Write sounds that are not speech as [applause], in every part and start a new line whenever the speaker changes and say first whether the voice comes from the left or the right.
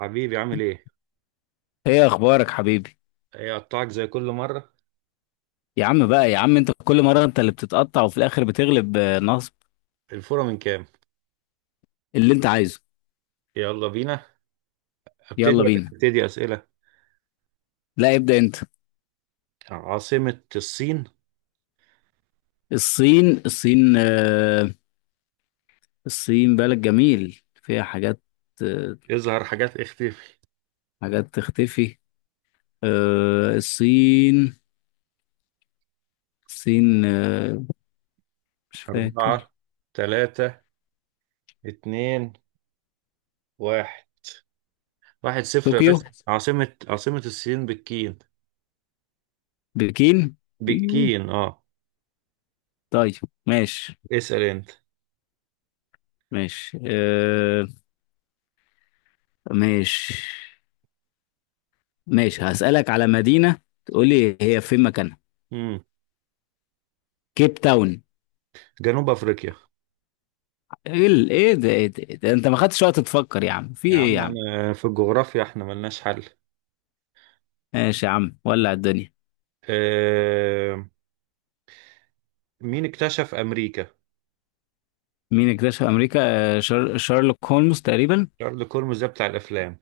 right: حبيبي عامل ايه؟
left: ايه اخبارك حبيبي؟
right: ايه قطعك زي كل مرة.
left: يا عم بقى، يا عم انت كل مره انت اللي بتتقطع وفي الاخر بتغلب، نصب.
right: الفورة من كام؟
left: اللي انت عايزه.
right: يلا بينا. ابتدي.
left: يلا بينا.
right: ابتدي أسئلة.
left: لا، ابدا انت.
right: عاصمة الصين.
left: الصين، الصين، الصين بلد جميل فيها حاجات. آه،
right: اظهر حاجات اختفي.
left: حاجات تختفي. الصين. الصين، مش فاكر.
right: أربعة، تلاتة، اتنين، واحد. 1-0 يا
left: طوكيو.
right: باشا. عاصمة الصين بالكين.
left: بكين. إيه.
right: بالكين، اه.
left: طيب. ماشي.
right: اسأل انت.
left: ماشي، ماشي. ماشي هسألك على مدينة، تقولي هي فين مكانها.
right: مم.
left: كيب تاون.
right: جنوب أفريقيا.
left: ايه ايه ده، ايه ده، ايه ده، انت ما خدتش وقت تفكر يا عم، في
right: يا
left: ايه يا
right: عم
left: عم؟
right: انا في الجغرافيا احنا ملناش حل.
left: ماشي يا عم، ولع الدنيا.
right: آه... مين اكتشف أمريكا؟
left: مين اكتشف امريكا؟ شارلوك هولمز تقريبا.
right: شارل كولمز ده بتاع الأفلام.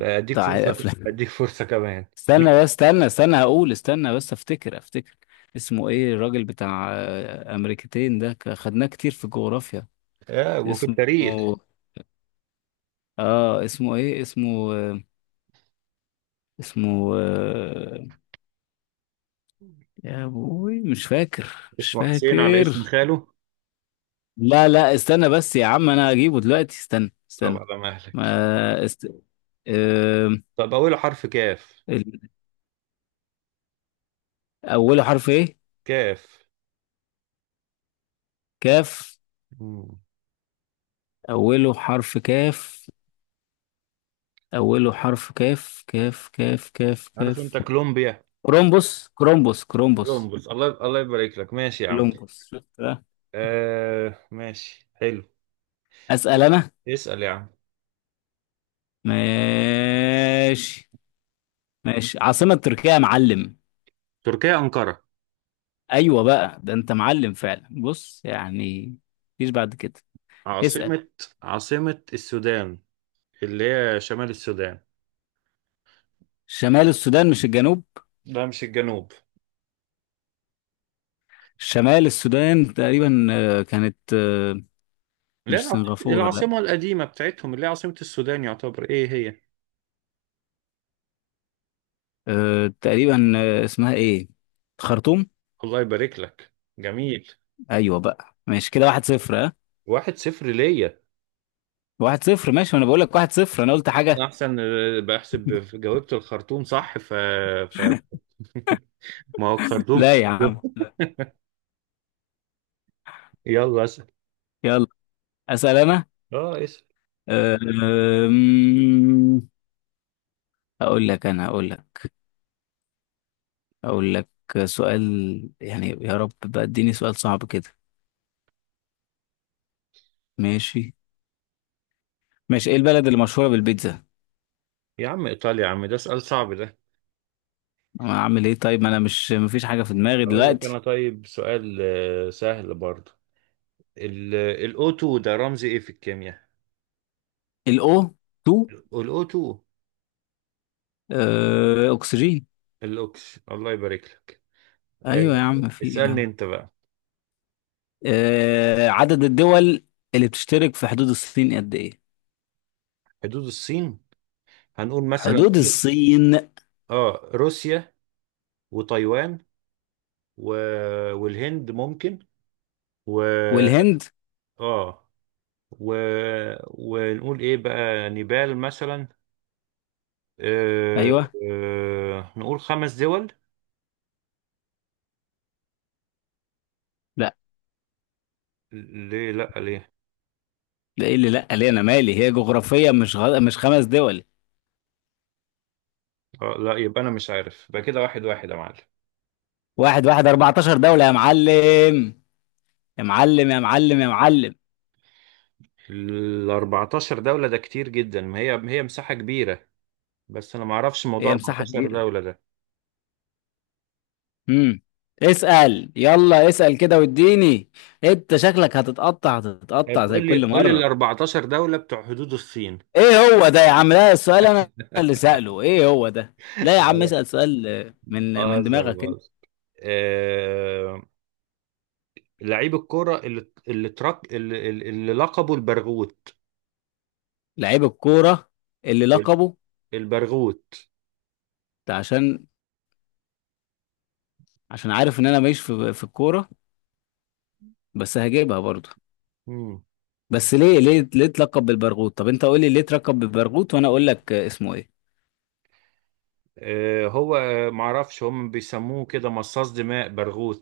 left: بتاع افلام. [laughs]
right: اديك فرصه كمان. مين؟
left: استنى بس، استنى استنى، هقول، استنى بس، افتكر افتكر. اسمه ايه الراجل بتاع امريكتين ده، خدناه كتير في الجغرافيا.
right: وفي
left: اسمه.
right: التاريخ.
left: اه، اسمه ايه، اسمه، اسمه، يا ابوي مش فاكر، مش
right: اسمه حسين على اسم
left: فاكر.
right: خاله.
left: لا لا، استنى بس يا عم، انا هجيبه دلوقتي، استنى
right: طب
left: استنى.
right: على مهلك.
left: ما است... آم،
right: طب اوله حرف كاف.
left: ال- أوله حرف إيه؟
right: كاف.
left: كاف.
right: مم.
left: أوله حرف كاف. أوله حرف كاف، كاف كاف كاف
right: عارف انت
left: كاف.
right: كولومبيا.
left: كرومبوس، كرومبوس، كرومبوس.
right: كولومبوس، الله الله يبارك لك، ماشي يا عم.
left: كولومبوس، شفت بقى؟
right: آه ماشي حلو.
left: أسأل أنا.
right: اسأل يا عم.
left: ماشي. ماشي، عاصمة تركيا يا معلم.
right: تركيا أنقرة.
left: أيوة بقى، ده أنت معلم فعلا، بص يعني. مفيش بعد كده. اسأل.
right: عاصمة. عاصمة السودان، اللي هي شمال السودان.
left: شمال السودان مش الجنوب؟
right: لا مش الجنوب.
left: شمال السودان تقريبا، كانت،
right: لا،
left: مش سنغافورة، لا.
right: العاصمة القديمة بتاعتهم اللي هي عاصمة السودان، يعتبر ايه هي؟
left: أه تقريبا، اسمها ايه، خرطوم.
right: الله يبارك لك. جميل.
left: ايوه بقى، ماشي كده، واحد صفر، ها.
right: 1-0 ليا.
left: واحد صفر، ماشي، ما انا بقول لك واحد صفر، انا قلت
right: انا
left: حاجه.
right: احسن، بحسب. جاوبت الخرطوم صح، ف ف [laughs] ما هو
left: [laughs]
right: خرطوم
left: لا يا عم،
right: كده.
left: لا.
right: يلا اسال.
left: يلا اسال. انا
right: اه اسال
left: أه، أم، اقول لك انا، اقول لك، اقول لك سؤال، يعني يا رب بقى اديني سؤال صعب كده. ماشي. ماشي، ايه البلد اللي مشهوره بالبيتزا؟
right: يا عم ايطاليا يا عم، ده سؤال صعب ده.
left: اعمل ايه طيب، ما انا مش مفيش حاجه في دماغي
right: اقول لك
left: دلوقتي.
right: انا طيب سؤال سهل برضه. الاو 2 ده رمز ايه في الكيمياء؟
left: الاو 2،
right: الاو 2.
left: أه اكسجين.
right: الاوكس، الله يبارك لك. آه،
left: ايوه يا عم، في ايه يا
right: اسالني
left: عم؟
right: انت بقى.
left: عدد الدول اللي بتشترك في حدود الصين قد ايه؟
right: حدود الصين، هنقول مثلا
left: حدود الصين.
right: اه روسيا وتايوان و... والهند ممكن و
left: والهند.
right: اه و... ونقول ايه بقى، نيبال مثلا. آه...
left: ايوه.
right: نقول خمس دول.
left: لا.
right: ليه لا ليه؟
left: لا، ايه اللي لا ليه؟ انا مالي، هي جغرافيا، مش مش 5 دول.
right: لا يبقى انا مش عارف. يبقى كده 1-1 يا معلم.
left: واحد واحد، 14 دولة يا معلم. يا معلم، يا معلم، يا معلم.
right: ال 14 دولة ده كتير جدا، ما هي مساحة كبيرة، بس انا ما اعرفش موضوع
left: هي مساحة
right: 14
left: كبيرة.
right: دولة ده.
left: امم. اسأل، يلا اسأل كده واديني. انت شكلك هتتقطع
right: طيب
left: هتتقطع زي
right: قول لي
left: كل
right: قول لي ال
left: مرة.
right: 14 دولة بتوع حدود الصين.
left: ايه هو ده يا عم؟ لا، السؤال انا
right: [laughs]
left: اللي سأله، ايه هو ده؟
right: لا
left: لا يا عم،
right: لا
left: اسأل سؤال من
right: بهزر
left: دماغك.
right: بهزر. آه... لعيب الكرة اللي لقبه البرغوت.
left: لعيب الكورة اللي لقبه؟
right: البرغوث.
left: ده عشان، عشان عارف ان انا ماليش في الكورة، بس هجيبها برضو.
right: مم.
left: بس ليه، ليه، ليه اتلقب بالبرغوت؟ طب انت قول لي ليه اتلقب بالبرغوت وانا اقول لك اسمه ايه.
right: هو معرفش، هم بيسموه كده مصاص دماء برغوث،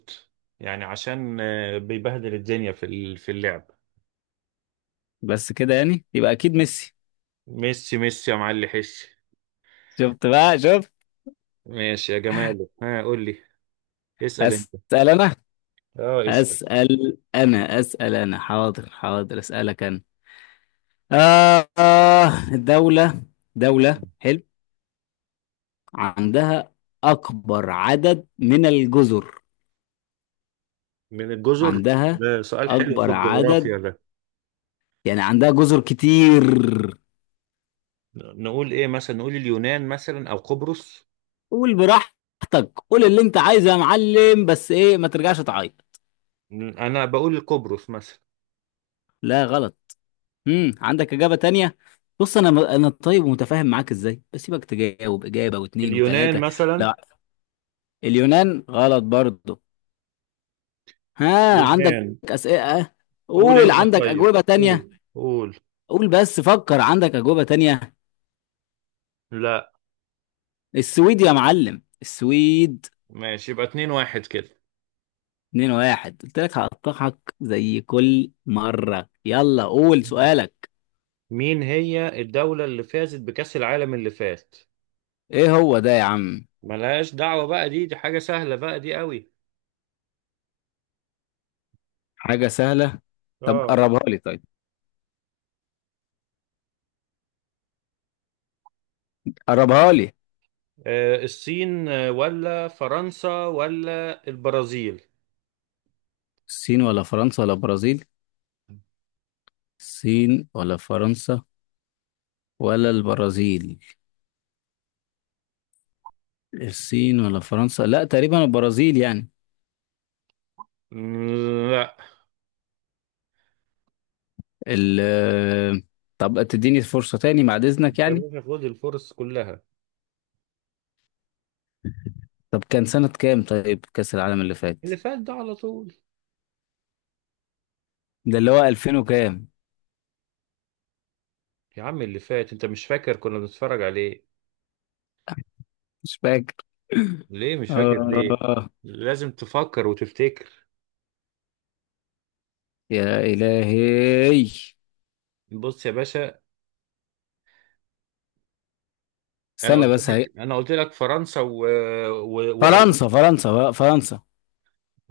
right: يعني عشان بيبهدل الدنيا في اللعب.
left: بس كده يعني، يبقى اكيد ميسي.
right: ميسي. ميسي يا معلي حش.
left: شفت بقى، شفت.
right: ماشي يا جمال، ها قول لي. اسأل انت.
left: هسأل انا
right: اه اسأل
left: هسأل انا اسأل انا، حاضر حاضر، اسألك انا. آه آه، دولة، دولة حلو عندها اكبر عدد من الجزر.
right: من الجزر.
left: عندها
right: ده سؤال حلو في
left: اكبر
right: الجغرافيا
left: عدد،
right: ده.
left: يعني عندها جزر كتير.
right: نقول ايه مثلا؟ نقول اليونان مثلا او قبرص.
left: قول براحتك، قول اللي انت عايزه يا معلم، بس ايه ما ترجعش تعيط.
right: انا بقول قبرص مثلا.
left: لا، غلط. امم، عندك اجابه تانية؟ بص، انا طيب ومتفاهم معاك ازاي، بسيبك تجاوب اجابه واثنين
right: اليونان
left: وثلاثه.
right: مثلا.
left: لا. اليونان غلط برضه. ها عندك
right: اليونان.
left: اسئله.
right: قول
left: قول،
right: انت
left: عندك
right: طيب،
left: اجوبه تانية.
right: قول قول.
left: قول بس فكر، عندك اجوبه تانية.
right: لا.
left: السويد يا معلم، السويد.
right: ماشي يبقى 2-1 كده.
left: 2 واحد، قلت لك هقطعك زي كل مره، يلا قول سؤالك.
right: مين هي الدولة اللي فازت بكأس العالم اللي فات؟
left: ايه هو ده يا عم؟
right: ملهاش دعوة بقى، دي حاجة سهلة بقى، دي قوي.
left: حاجة سهلة. طب
right: اه.
left: قربها لي طيب، قربها لي.
right: الصين ولا فرنسا ولا البرازيل؟
left: الصين ولا فرنسا ولا برازيل. الصين ولا فرنسا ولا البرازيل. الصين ولا فرنسا، لا تقريبا البرازيل يعني.
right: مم، لا.
left: ال طب تديني فرصة تاني بعد إذنك
right: يا
left: يعني.
right: باشا خد الفرص كلها.
left: طب كان سنة كام طيب كأس العالم اللي فات؟
right: اللي فات ده على طول.
left: ده اللي هو 2000 وكام.
right: يا عم اللي فات انت مش فاكر، كنا بنتفرج عليه.
left: مش فاكر. [laughs]
right: ليه مش فاكر ليه؟
left: آه.
right: لازم تفكر وتفتكر.
left: يا إلهي.
right: بص يا باشا، انا
left: استنى
right: قلت
left: بس، هي
right: لك فرنسا و...
left: فرنسا، فرنسا بقى، فرنسا.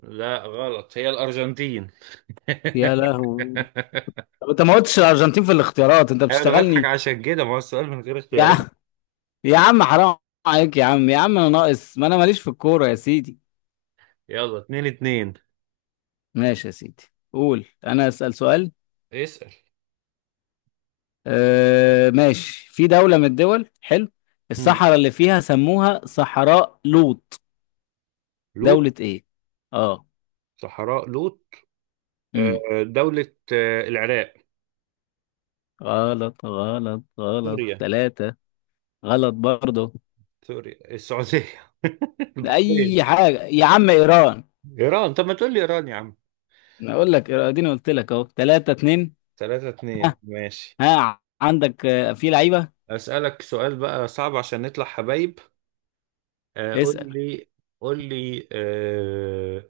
right: لا غلط، هي الأرجنتين.
left: يا لهوي.
right: [laughs]
left: طب انت ما قلتش الارجنتين في الاختيارات، انت
right: أنا بضحك
left: بتشتغلني.
right: عشان كده، ما هو السؤال من غير
left: يا
right: اختيارات.
left: عم، يا عم حرام عليك يا عم، يا عم انا ناقص، ما انا ماليش في الكوره يا سيدي.
right: يلا 2-2.
left: ماشي يا سيدي. قول، انا اسال سؤال.
right: اسأل.
left: آه ماشي، في دوله من الدول، حلو،
right: مم.
left: الصحراء اللي فيها سموها صحراء لوط،
right: لوط.
left: دوله ايه؟ اه.
right: صحراء لوط.
left: امم.
right: دولة العراق.
left: غلط، غلط، غلط،
right: سوريا.
left: ثلاثة. غلط برضه.
right: سوريا السعودية. [laughs] البحرين.
left: اي حاجه يا عم، ايران.
right: إيران. طب ما تقول لي إيران يا عم.
left: انا اقول لك إيران، اديني قلت لك اهو، 3-2.
right: 3-2، ماشي.
left: ها عندك، في لعيبه.
right: أسألك سؤال بقى صعب عشان نطلع حبايب. قول
left: اسأل.
right: لي. قول لي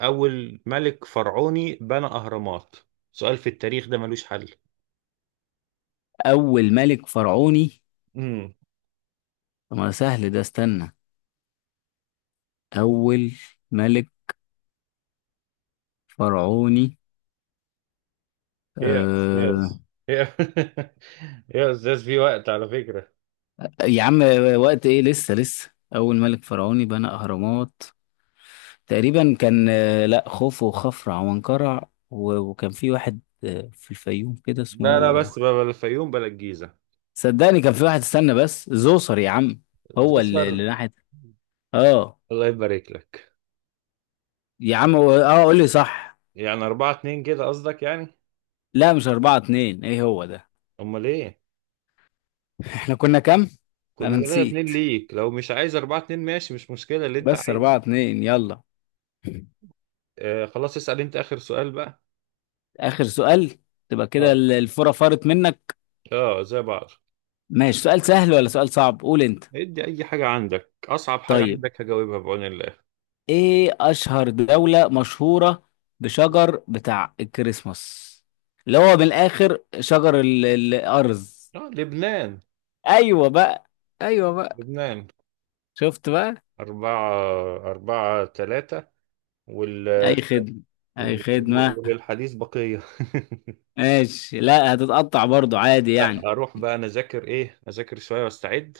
right: أول ملك فرعوني بنى أهرامات. سؤال في التاريخ ده ملوش حل.
left: أول ملك فرعوني.
right: امم.
left: طب ما سهل ده، استنى. أول ملك فرعوني.
right: ايه يا
left: أه...
right: استاذ؟ ايه [laughs] ايه يا استاذ، في وقت على فكرة.
left: يا عم، وقت إيه، لسه لسه أول ملك فرعوني بنى أهرامات. تقريبا كان، لا خوفو وخفرع وانقرع وكان في واحد في الفيوم كده
right: لا لا
left: اسمه.
right: بس بقى، بلا الفيوم بلا الجيزة.
left: صدقني كان في واحد، استنى بس، زوسر يا عم. هو
right: زفر.
left: اللي ناحية. اه.
right: الله يبارك لك.
left: يا عم، اه قول لي صح.
right: يعني أربعة اتنين كده قصدك يعني؟
left: لا، مش 4-2، ايه هو ده؟
right: أمال إيه؟
left: احنا كنا كام؟
right: كنا
left: انا
right: 3-2
left: نسيت،
right: ليك، لو مش عايز 4-2 ماشي، مش مشكلة، اللي أنت
left: بس
right: عايزه.
left: أربعة اتنين، يلا.
right: آه خلاص، اسأل أنت آخر سؤال بقى.
left: آخر سؤال. تبقى كده
right: اه.
left: الفرة فرت منك.
right: اه زي بعض.
left: ماشي، سؤال سهل ولا سؤال صعب، قول أنت.
right: ادي أي حاجة عندك، أصعب حاجة
left: طيب،
right: عندك هجاوبها بعون الله.
left: إيه أشهر دولة مشهورة بشجر بتاع الكريسماس، اللي هو من الآخر شجر الأرز.
right: آه لبنان.
left: أيوة بقى. أيوة بقى.
right: لبنان.
left: شفت بقى.
right: أربعة. 4-3. وال...
left: أي خدمة. أي خدمة.
right: وللحديث بقية.
left: ماشي، لا، هتتقطع برضو عادي
right: [laughs] لا
left: يعني.
right: أروح بقى أنا أذاكر شوية وأستعد.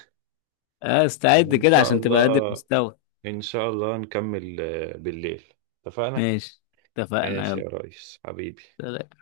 left: استعد
right: وإن
left: كده
right: شاء
left: عشان تبقى قد
right: الله
left: المستوى.
right: إن شاء الله نكمل بالليل. اتفقنا؟
left: ماشي، اتفقنا،
right: ماشي
left: يلا.
right: يا ريس حبيبي.
left: سلام.